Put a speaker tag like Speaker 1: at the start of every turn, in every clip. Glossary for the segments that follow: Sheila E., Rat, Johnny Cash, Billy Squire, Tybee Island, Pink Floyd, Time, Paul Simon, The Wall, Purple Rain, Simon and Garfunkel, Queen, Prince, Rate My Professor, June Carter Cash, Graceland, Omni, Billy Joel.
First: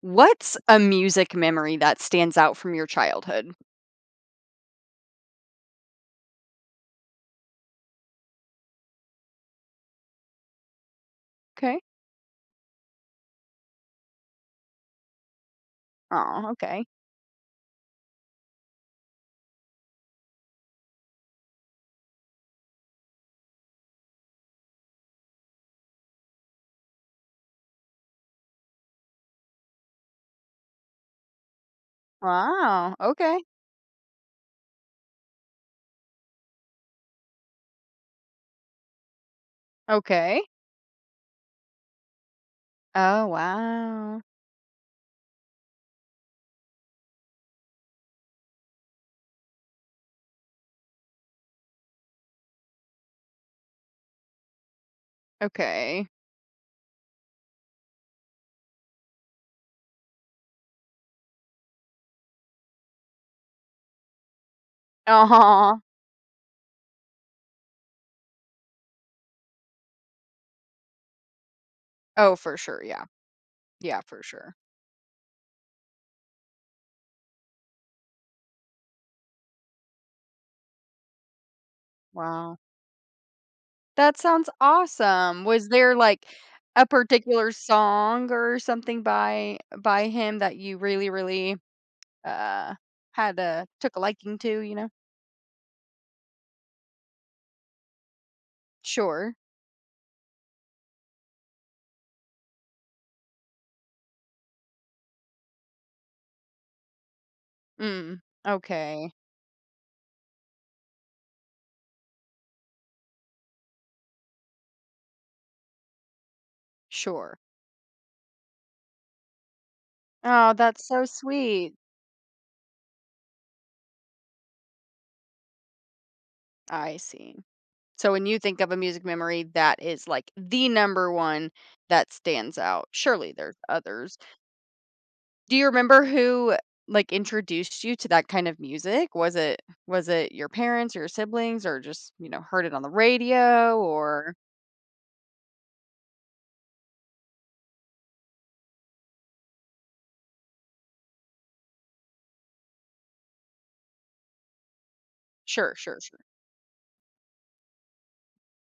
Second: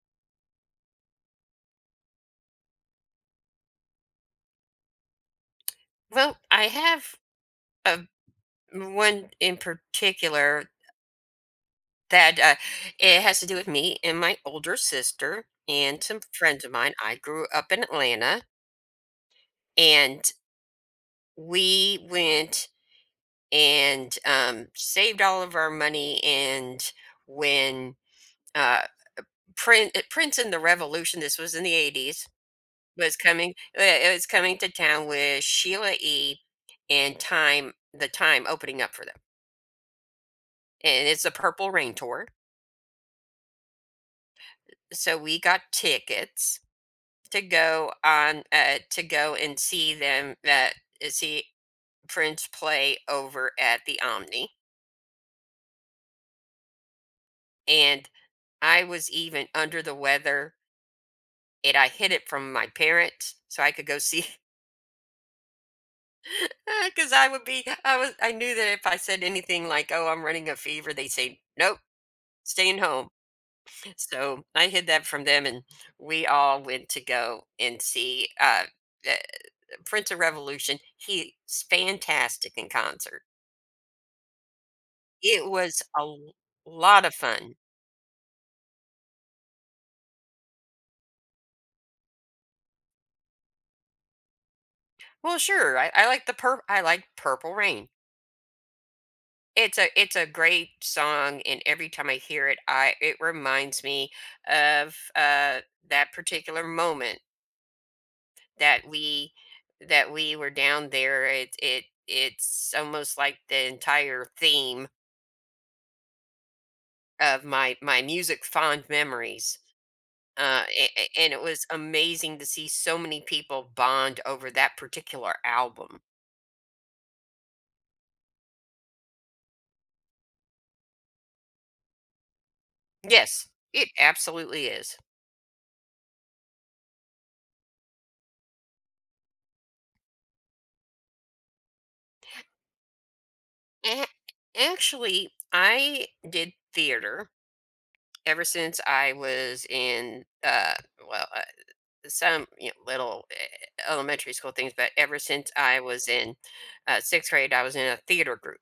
Speaker 1: What's a music memory that stands out from your childhood?
Speaker 2: Well, I have a one in particular
Speaker 1: Okay.
Speaker 2: that it has to do with me and my older sister and some
Speaker 1: Oh,
Speaker 2: friends of
Speaker 1: okay.
Speaker 2: mine. I grew up in Atlanta, and we went and saved all of our money. And when uh, Prince and the Revolution, this was in the 80s,
Speaker 1: Wow.
Speaker 2: was
Speaker 1: Okay.
Speaker 2: coming, it was coming to town with Sheila E. and the Time opening up for them,
Speaker 1: Okay.
Speaker 2: and it's the Purple Rain tour,
Speaker 1: Oh, wow.
Speaker 2: so we got tickets to go and see them see Prince play over at the Omni.
Speaker 1: Okay.
Speaker 2: And I was even under the weather, and I hid it from my parents so I could go see.
Speaker 1: Uh-huh.
Speaker 2: Because I would be, I was, I knew that if I said anything like, "Oh, I'm running a fever," they say, "Nope,
Speaker 1: Oh, for
Speaker 2: staying
Speaker 1: sure. Yeah.
Speaker 2: home."
Speaker 1: Yeah, for
Speaker 2: So
Speaker 1: sure.
Speaker 2: I hid that from them, and we all went to go and see. Prince of Revolution. He's fantastic
Speaker 1: Wow.
Speaker 2: in concert.
Speaker 1: That sounds awesome.
Speaker 2: It
Speaker 1: Was
Speaker 2: was
Speaker 1: there
Speaker 2: a
Speaker 1: like
Speaker 2: l-
Speaker 1: a
Speaker 2: lot of
Speaker 1: particular
Speaker 2: fun.
Speaker 1: song or something by him that you really, really uh had a took a liking to, you know?
Speaker 2: Well, sure. I like I like Purple Rain.
Speaker 1: Sure.
Speaker 2: It's a great song, and every time I hear it, I it reminds me of that particular moment
Speaker 1: Mm.
Speaker 2: that
Speaker 1: Okay.
Speaker 2: we that we were down there. It's almost like the entire theme
Speaker 1: Sure.
Speaker 2: of my music fond memories.
Speaker 1: Oh,
Speaker 2: Uh,
Speaker 1: that's
Speaker 2: a-
Speaker 1: so
Speaker 2: a- and it was
Speaker 1: sweet.
Speaker 2: amazing to see so many people bond over that particular album.
Speaker 1: I see. So when you think of a music memory that is like the number one that stands out, surely
Speaker 2: Yes,
Speaker 1: there's
Speaker 2: it
Speaker 1: others.
Speaker 2: absolutely is.
Speaker 1: Do you remember who like introduced you to that kind of music? Was it your parents or your siblings or just, you know, heard it on the radio
Speaker 2: A-
Speaker 1: or
Speaker 2: Actually, I did theater ever since I was in well, some little elementary school things, but ever since
Speaker 1: sure,
Speaker 2: I
Speaker 1: sure,
Speaker 2: was
Speaker 1: sure.
Speaker 2: in sixth grade, I was in a theater group,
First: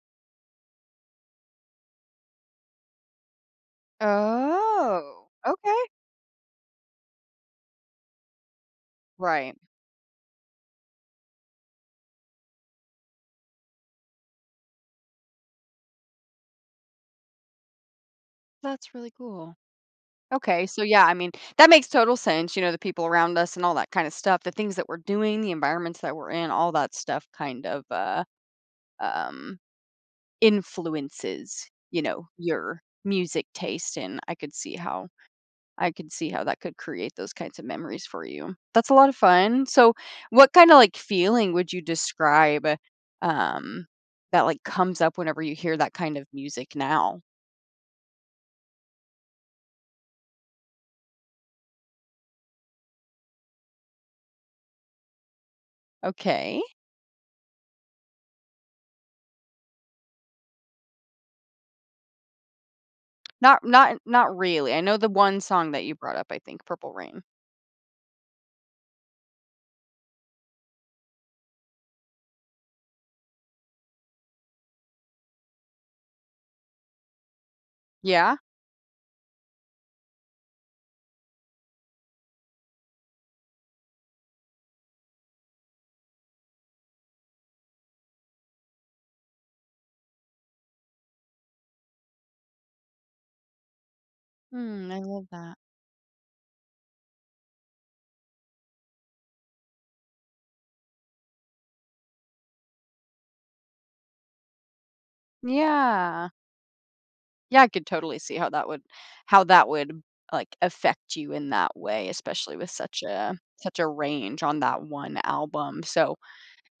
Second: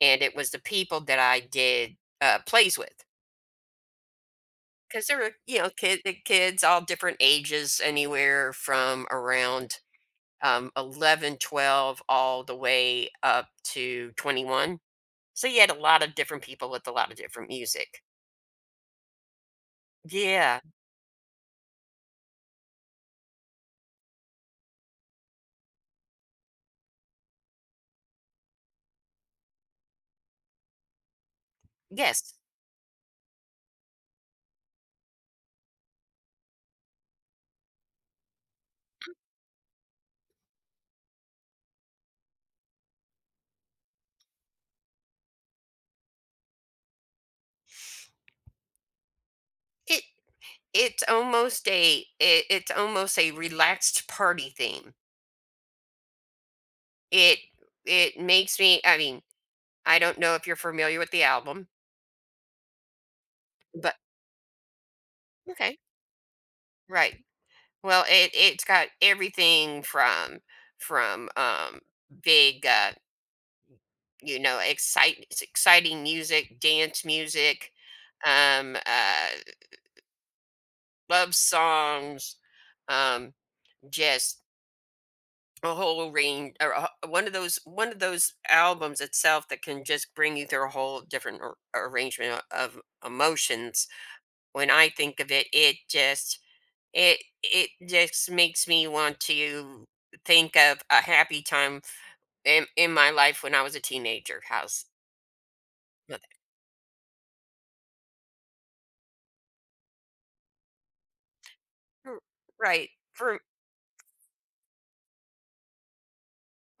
Speaker 2: and it was the people that I did plays with, because there
Speaker 1: Oh,
Speaker 2: were you know
Speaker 1: okay.
Speaker 2: kid the kids all different ages, anywhere from
Speaker 1: Right.
Speaker 2: around 11 12 all the way up to 21, so you had a lot of different people with a lot of different music.
Speaker 1: That's really cool.
Speaker 2: Yeah.
Speaker 1: Okay, so yeah, I mean, that makes total sense, you know, the people around us and all that kind of stuff, the things that we're doing, the environments that we're in, all that stuff kind of um, influences, you know,
Speaker 2: Yes.
Speaker 1: your music taste, and I could see how I could see how that could create those kinds of memories for you. That's a lot of fun. So, what kind of like feeling would you describe um that like comes up whenever you hear that kind of music now?
Speaker 2: It it's almost a it, it's almost a relaxed party theme.
Speaker 1: Okay.
Speaker 2: It it makes me, I mean, I don't know if you're familiar with the album,
Speaker 1: Not
Speaker 2: but
Speaker 1: not not really. I know the one song
Speaker 2: okay,
Speaker 1: that you brought up, I think, Purple
Speaker 2: right.
Speaker 1: Rain.
Speaker 2: Well, it's got everything from from, big, excite it's exciting music, dance music,
Speaker 1: Yeah?
Speaker 2: um, uh, love songs, um, just a whole range, or a h one of those albums itself that can just bring you through a whole different ar arrangement of emotions. When I
Speaker 1: Hmm. I
Speaker 2: think
Speaker 1: love
Speaker 2: of it,
Speaker 1: that.
Speaker 2: it just makes me want to think of a happy time in my life when I was a teenager but-
Speaker 1: Yeah. Yeah, I could totally see how that would how that would, like, affect you in that way,
Speaker 2: r-
Speaker 1: especially with
Speaker 2: right
Speaker 1: such a
Speaker 2: for
Speaker 1: such a range on that one album. So,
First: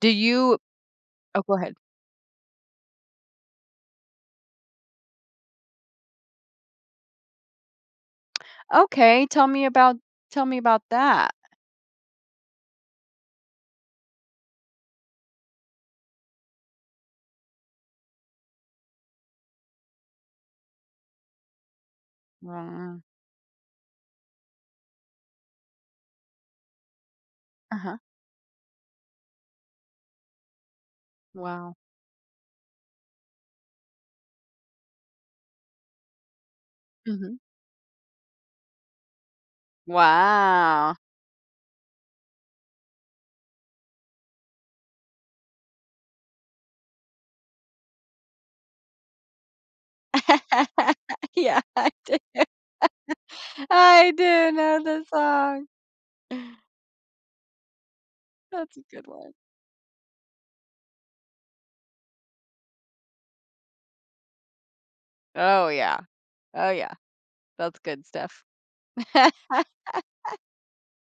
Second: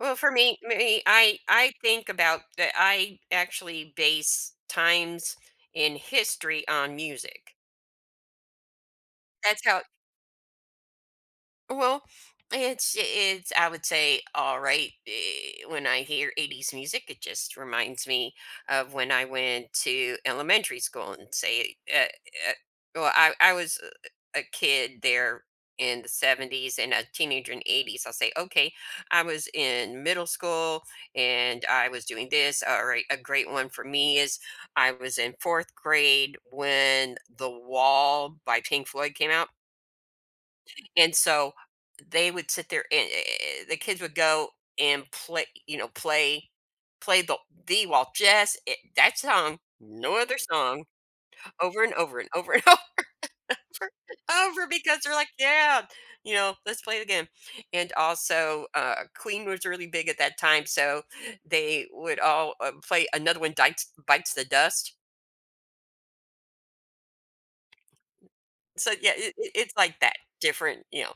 Speaker 1: do
Speaker 2: for
Speaker 1: you—
Speaker 2: me, I
Speaker 1: oh, go
Speaker 2: I
Speaker 1: ahead.
Speaker 2: think about that. I actually base times in history on music.
Speaker 1: Okay,
Speaker 2: That's how.
Speaker 1: tell me about that.
Speaker 2: Well, it's I would say, all right. When I hear 80s music, it just reminds me of when I went to elementary school, and say, uh,
Speaker 1: Wow.
Speaker 2: well, I was a kid there in the 70s and a teenager in the
Speaker 1: Uh-huh.
Speaker 2: 80s. I'll say, "Okay, I was in middle school and
Speaker 1: Wow.
Speaker 2: I was doing this." All right, a great one for me is, I was in 4th grade when
Speaker 1: Mhm.
Speaker 2: The Wall by Pink Floyd came out,
Speaker 1: Wow.
Speaker 2: and so they would sit there and the kids would go and play, play the Walt Jess, that song, no other song,
Speaker 1: Yeah,
Speaker 2: over
Speaker 1: I
Speaker 2: and over
Speaker 1: did.
Speaker 2: and over and over
Speaker 1: I
Speaker 2: and
Speaker 1: do
Speaker 2: over,
Speaker 1: know
Speaker 2: because
Speaker 1: the
Speaker 2: they're like,
Speaker 1: song.
Speaker 2: yeah, you know, let's play it again. And also,
Speaker 1: That's a good one.
Speaker 2: Queen was really big at that time, so they would all play another one, Bites the Dust.
Speaker 1: Oh, yeah. Oh, yeah. That's good stuff.
Speaker 2: So yeah, it's like that different,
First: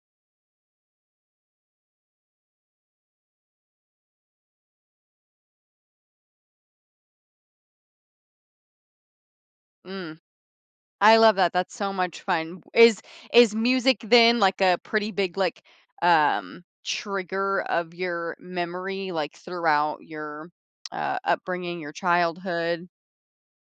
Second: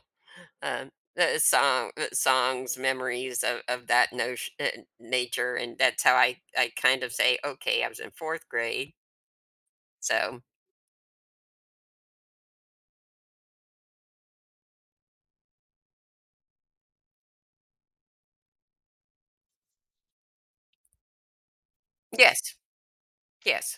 Speaker 2: Um, the songs, memories of that notion nature, and that's how I kind of say, "Okay, I was in 4th grade."
Speaker 1: Mm.
Speaker 2: So,
Speaker 1: I love that, that's so much fun. Is music then, like, a pretty big, like, trigger of your memory, like, throughout your, upbringing, your
Speaker 2: yes,
Speaker 1: childhood?
Speaker 2: yes.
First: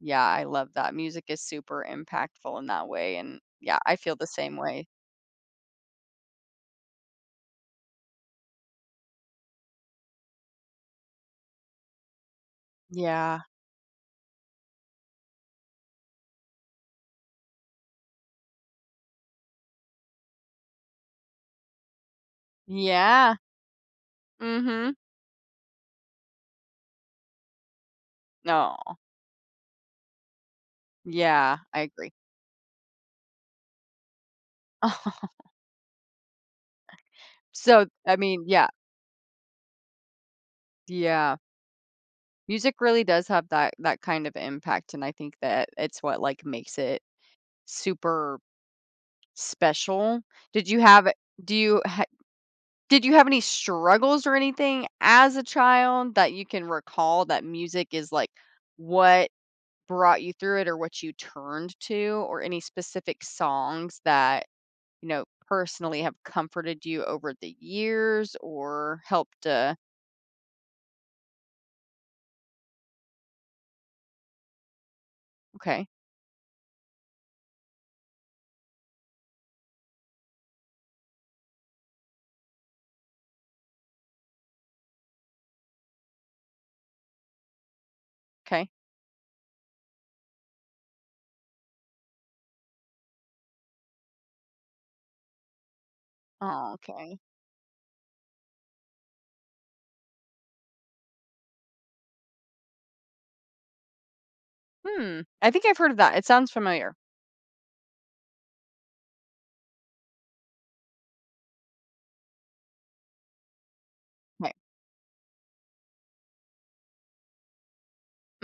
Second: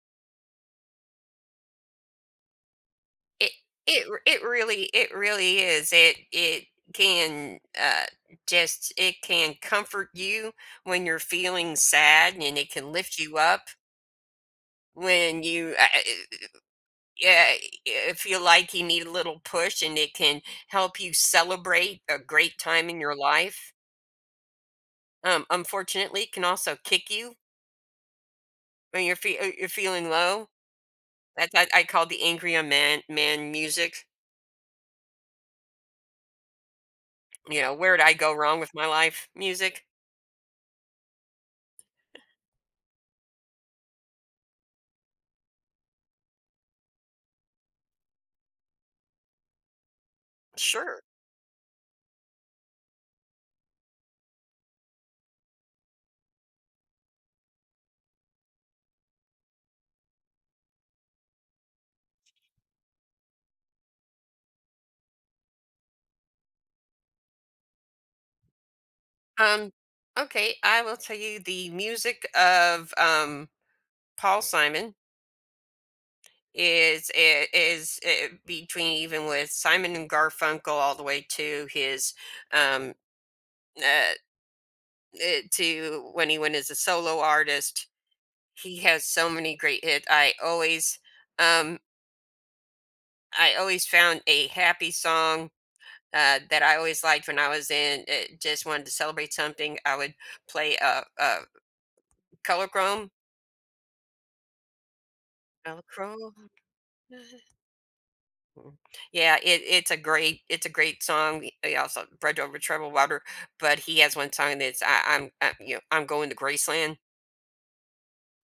Speaker 1: Yeah, I love that. Music is super impactful in that way, and,
Speaker 2: It
Speaker 1: yeah, I
Speaker 2: it
Speaker 1: feel
Speaker 2: r
Speaker 1: the
Speaker 2: it
Speaker 1: same
Speaker 2: really
Speaker 1: way.
Speaker 2: it really is. Can, uh, it can comfort you when you're feeling sad, and it can lift you
Speaker 1: Yeah.
Speaker 2: up when you, yeah, feel like you need a little push, and it can help you celebrate a great time in your
Speaker 1: Yeah.
Speaker 2: life.
Speaker 1: Mhm.
Speaker 2: Unfortunately, can also kick you
Speaker 1: No.
Speaker 2: when you're you're feeling low. That's
Speaker 1: Yeah,
Speaker 2: I,
Speaker 1: I
Speaker 2: I call
Speaker 1: agree.
Speaker 2: the angry a man music. You know,
Speaker 1: So,
Speaker 2: where did I
Speaker 1: I
Speaker 2: go
Speaker 1: mean,
Speaker 2: wrong
Speaker 1: yeah,
Speaker 2: with my life? Music.
Speaker 1: yeah. Music really does have that kind of impact, and I think that it's what, like, makes it super special. Did you
Speaker 2: Sure.
Speaker 1: have do you ha- did you have any struggles or anything as a child that you can recall that music is like what brought you through it or what you turned to or any specific songs that, you know, personally have comforted you over the years or helped
Speaker 2: Um, okay, I will tell you, the music of Paul Simon,
Speaker 1: okay.
Speaker 2: is, between, even with Simon and Garfunkel, all the way um uh, to when he went as a solo artist.
Speaker 1: Okay.
Speaker 2: He has so many great hits. Um I always found a happy song, that
Speaker 1: Oh,
Speaker 2: I always
Speaker 1: okay.
Speaker 2: liked. When I was in just wanted to celebrate something, I would play, Colorchrome.
Speaker 1: Hmm. I think I've heard of that. It
Speaker 2: Colorchrome?
Speaker 1: sounds familiar.
Speaker 2: Yeah, it it's a great song. He also, Bridge Over Troubled Water, but he has one
Speaker 1: Okay.
Speaker 2: song that's I I'm I, you know, I'm going to Graceland.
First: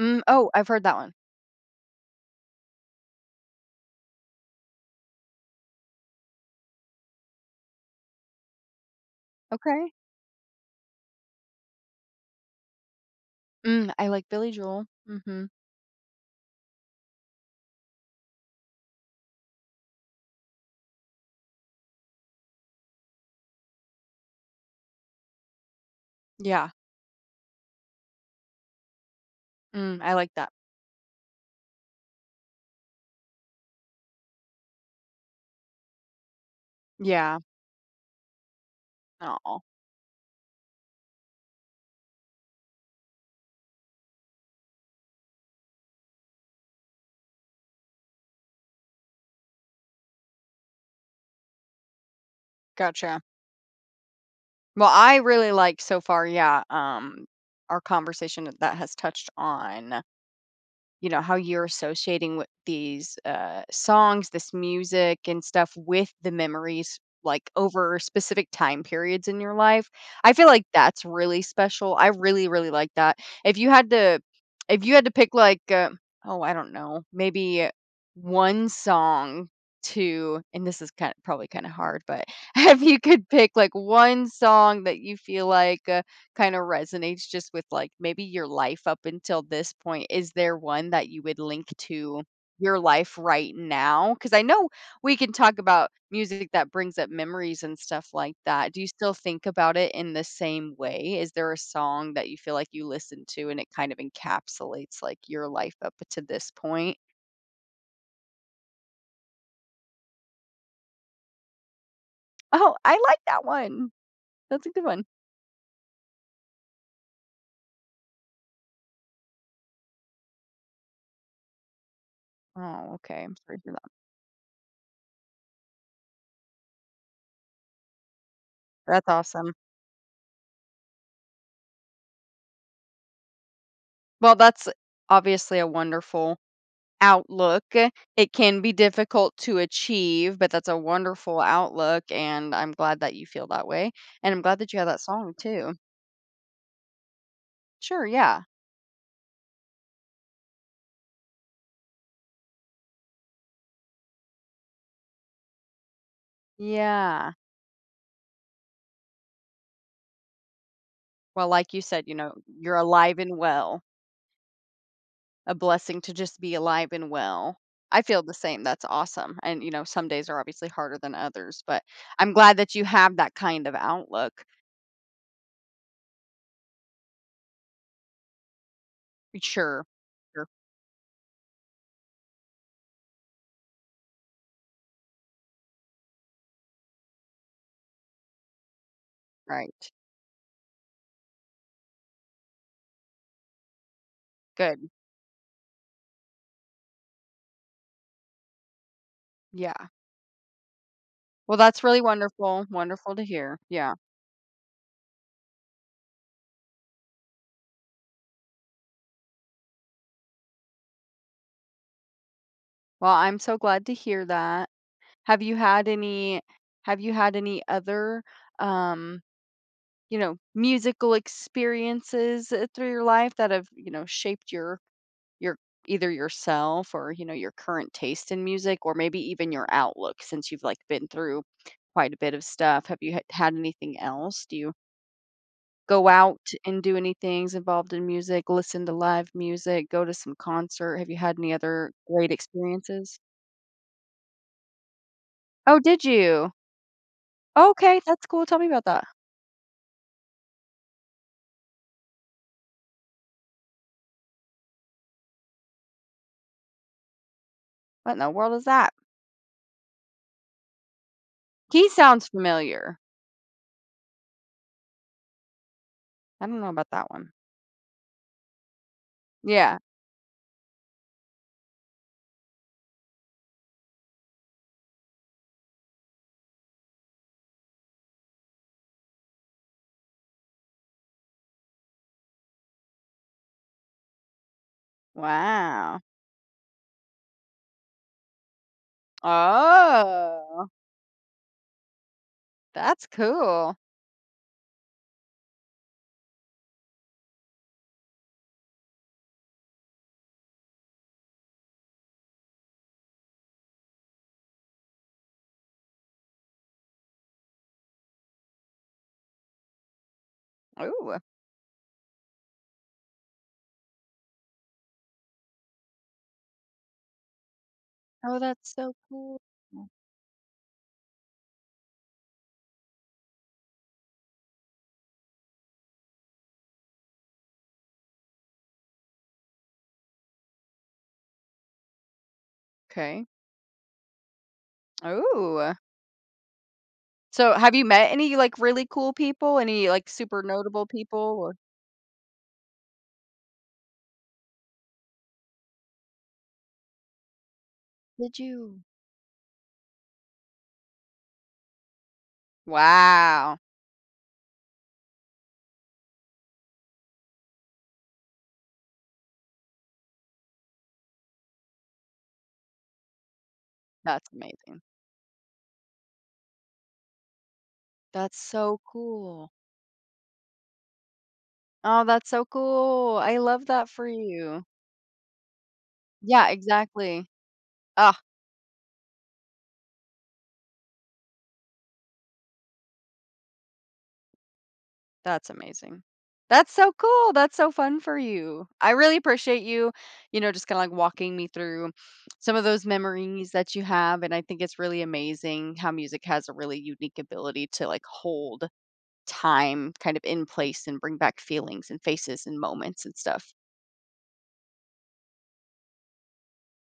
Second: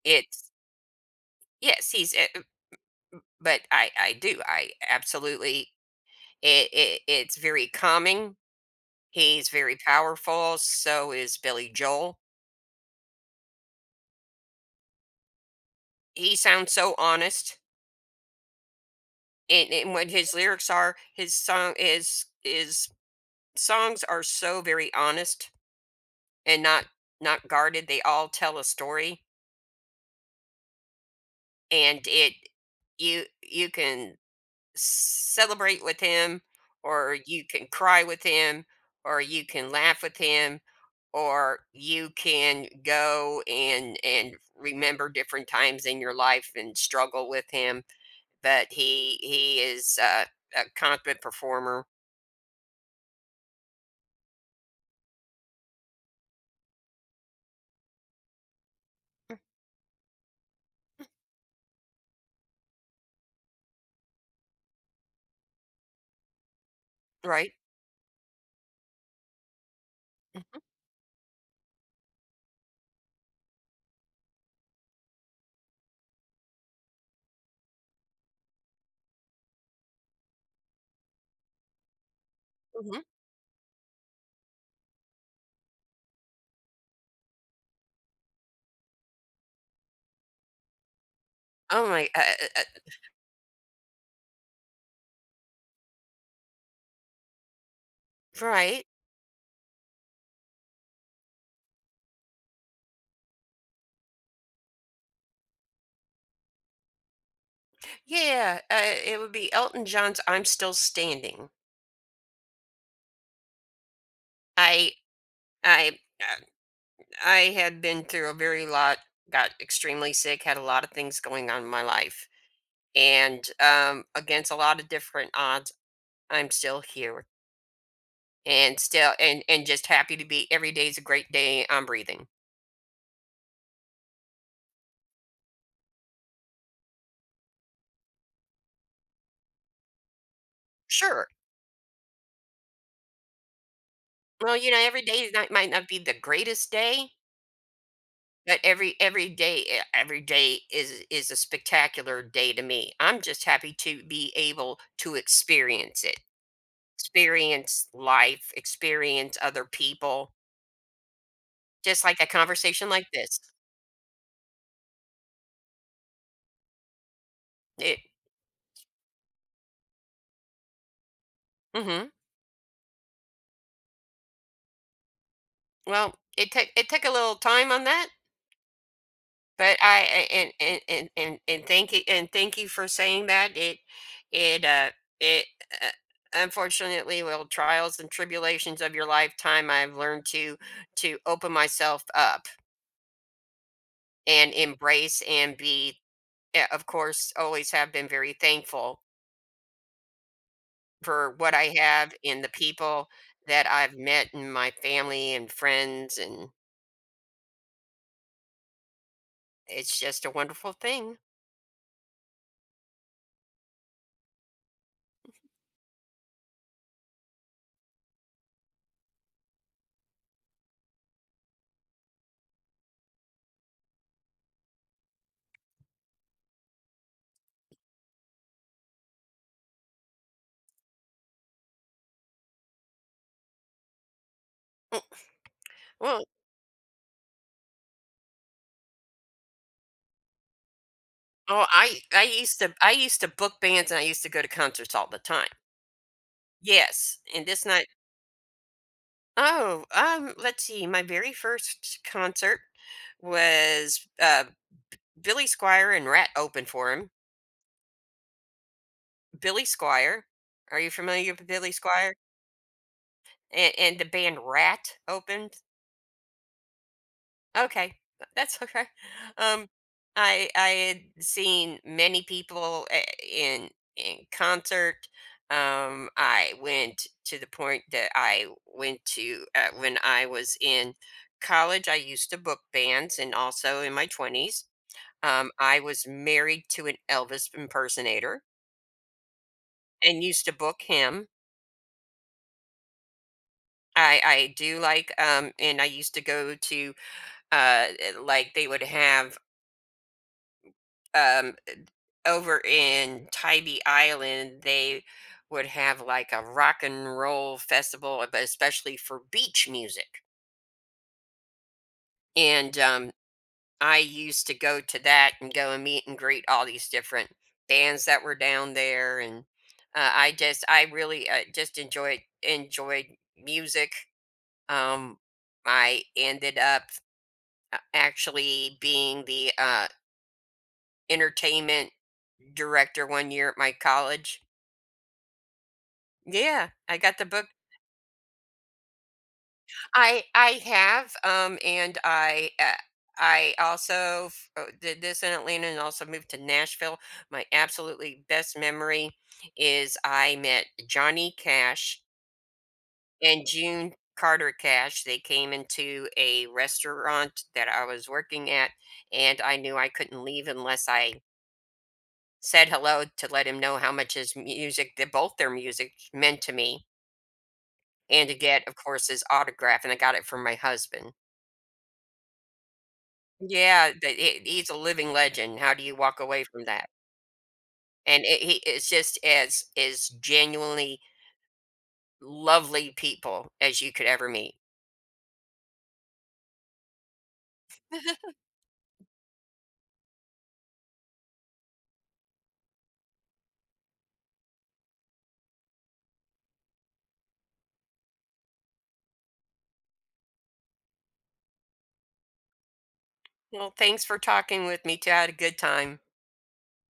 Speaker 1: Mm, oh,
Speaker 2: It's
Speaker 1: I've heard that one.
Speaker 2: Yes, he's but I do. I absolutely it, it it's very calming. He's very
Speaker 1: Okay.
Speaker 2: powerful, so is Billy Joel.
Speaker 1: Mm, I like Billy Joel. Mhm.
Speaker 2: He sounds so honest in what his lyrics are. His songs are so very honest and
Speaker 1: Yeah.
Speaker 2: not guarded. They all tell a story,
Speaker 1: Mm, I like that.
Speaker 2: and it you you can celebrate with him, or
Speaker 1: Yeah.
Speaker 2: you can cry with him, or you
Speaker 1: Oh,
Speaker 2: can laugh with him, or you can go and remember different times in your life and struggle with him, but he is a competent performer,
Speaker 1: gotcha. Well, I really like so far, yeah, our conversation that has touched on, you know, how you're associating with these songs, this music and stuff with the memories like
Speaker 2: right?
Speaker 1: over specific time periods in your life. I feel
Speaker 2: Mhm,
Speaker 1: like that's really special. I really, really like that. If you had to, if you had to pick like, oh, I don't know, maybe one song to, and this is kind of probably kind of hard, but if you
Speaker 2: mhm.
Speaker 1: could pick like one song that you feel like kinda resonates just with, like, maybe your life up until this point. Is there one that you would link
Speaker 2: Oh my.
Speaker 1: to
Speaker 2: Uh,
Speaker 1: your life right now? Because I know we can talk about music that brings up memories and stuff like that. Do
Speaker 2: right?
Speaker 1: you still think about it in the same way? Is there a song that you feel like you listen to and it kind of encapsulates, like, your life up to this point?
Speaker 2: Yeah, it would be Elton John's "I'm Still Standing."
Speaker 1: Oh, I like that one. That's a good
Speaker 2: I
Speaker 1: one.
Speaker 2: I uh, I had been through a very lot, got extremely sick, had a lot of things going on in my life,
Speaker 1: Oh, okay. I'm
Speaker 2: and
Speaker 1: sorry for that.
Speaker 2: against a lot of different odds, I'm still here, and
Speaker 1: That's
Speaker 2: still, and
Speaker 1: awesome.
Speaker 2: and just happy to be. Every day is a great day. I'm breathing.
Speaker 1: Well, that's obviously a wonderful outlook. It can be difficult to achieve, but that's a
Speaker 2: Sure.
Speaker 1: wonderful outlook, and I'm glad that you feel that way, and I'm
Speaker 2: Well,
Speaker 1: glad
Speaker 2: you
Speaker 1: that
Speaker 2: know,
Speaker 1: you have that
Speaker 2: every day
Speaker 1: song
Speaker 2: is not, might
Speaker 1: too.
Speaker 2: not be the greatest day,
Speaker 1: Sure, yeah.
Speaker 2: but every day is a spectacular day to me. I'm just happy to be able to experience it,
Speaker 1: Yeah.
Speaker 2: experience life, experience other people,
Speaker 1: Well, like you
Speaker 2: just
Speaker 1: said, you
Speaker 2: like a
Speaker 1: know, you're
Speaker 2: conversation like
Speaker 1: alive and
Speaker 2: this.
Speaker 1: well, a blessing to just be alive and well. I
Speaker 2: It.
Speaker 1: feel the same, that's awesome, and, you know, some days are obviously harder than others, but
Speaker 2: Mhm.
Speaker 1: I'm glad that you have that kind of outlook.
Speaker 2: Well, it took a little time on that, but
Speaker 1: Sure.
Speaker 2: I
Speaker 1: Sure,
Speaker 2: and thank you for saying that. It it uh, unfortunately well, trials and tribulations of your lifetime.
Speaker 1: right.
Speaker 2: I've learned to open myself up and
Speaker 1: Good,
Speaker 2: embrace and be, of course, always have been very thankful
Speaker 1: yeah.
Speaker 2: for what
Speaker 1: Well,
Speaker 2: I
Speaker 1: that's really
Speaker 2: have, and the
Speaker 1: wonderful,
Speaker 2: people
Speaker 1: wonderful to hear,
Speaker 2: that I've
Speaker 1: yeah.
Speaker 2: met, and my family and friends, and it's just a wonderful thing.
Speaker 1: Well, I'm so glad to hear that. Have you had any have you had any other um, you know, musical experiences through your life that have, you know, shaped your your either yourself or, you know, your current taste in music or maybe even your outlook since you've like been through quite a bit of stuff? Have you had anything else? Do you
Speaker 2: Mm,
Speaker 1: go
Speaker 2: well,
Speaker 1: out and do any things involved in music, listen to live music, go to some concert? Have you had any
Speaker 2: oh,
Speaker 1: other
Speaker 2: I I
Speaker 1: great
Speaker 2: used to I
Speaker 1: experiences?
Speaker 2: used to book bands, and I used to go to concerts all the time.
Speaker 1: Oh, did you?
Speaker 2: Yes. And this night
Speaker 1: Okay, that's cool, tell me about that.
Speaker 2: oh, let's see, my very first concert was Billy Squire, and Rat opened for him.
Speaker 1: What in the world is that?
Speaker 2: Billy Squire, are you familiar with Billy
Speaker 1: He
Speaker 2: Squire?
Speaker 1: sounds familiar.
Speaker 2: And the band Rat opened.
Speaker 1: I don't know about that one.
Speaker 2: Okay, that's okay. Um,
Speaker 1: Yeah.
Speaker 2: I had seen many people in in concert. I went to the point that I went to when I was in college. I used to book bands, and also in my twenties, I
Speaker 1: Wow.
Speaker 2: was married to an Elvis impersonator and used to
Speaker 1: Oh,
Speaker 2: book him.
Speaker 1: that's cool.
Speaker 2: I do like and I used to go to like they would have um over in Tybee Island, they would have like a rock and roll festival, but especially for beach music.
Speaker 1: Ooh.
Speaker 2: And I used to go to that and go and meet and greet all these different bands that were
Speaker 1: Oh, that's
Speaker 2: down
Speaker 1: so
Speaker 2: there.
Speaker 1: cool.
Speaker 2: And I just, I really just enjoyed music. Um, I ended up actually being the entertainment director
Speaker 1: Okay.
Speaker 2: one year at my college.
Speaker 1: Ooh.
Speaker 2: Yeah, I got the book.
Speaker 1: So, have you met any, like, really cool people? Any, like,
Speaker 2: I
Speaker 1: super
Speaker 2: I
Speaker 1: notable
Speaker 2: have,
Speaker 1: people or—
Speaker 2: and I also did this in Atlanta, and also moved to Nashville. My absolutely
Speaker 1: did
Speaker 2: best
Speaker 1: you?
Speaker 2: memory is, I met Johnny Cash and
Speaker 1: Wow,
Speaker 2: June Carter Cash. They came into a restaurant that I was working at, and I knew I couldn't leave unless I said hello, to let him know how much
Speaker 1: that's
Speaker 2: his
Speaker 1: amazing.
Speaker 2: music, that both their music, meant to me, and to
Speaker 1: That's
Speaker 2: get, of
Speaker 1: so
Speaker 2: course, his
Speaker 1: cool.
Speaker 2: autograph. And I got it from my husband.
Speaker 1: Oh, that's so cool. I love that
Speaker 2: Yeah,
Speaker 1: for
Speaker 2: that he
Speaker 1: you.
Speaker 2: he's a living legend. How do you walk away
Speaker 1: Yeah,
Speaker 2: from that?
Speaker 1: exactly. Ah.
Speaker 2: And he is just as genuinely lovely people as you could ever meet.
Speaker 1: That's amazing. That's so cool. That's so fun for you. I really appreciate you, you know, just kind of like walking me through some of those memories that you have. And I think it's really amazing how music has a really unique ability to like hold time kind of in place and bring back feelings and faces and moments and stuff.
Speaker 2: Well, thanks for talking with me, too. I had a good time.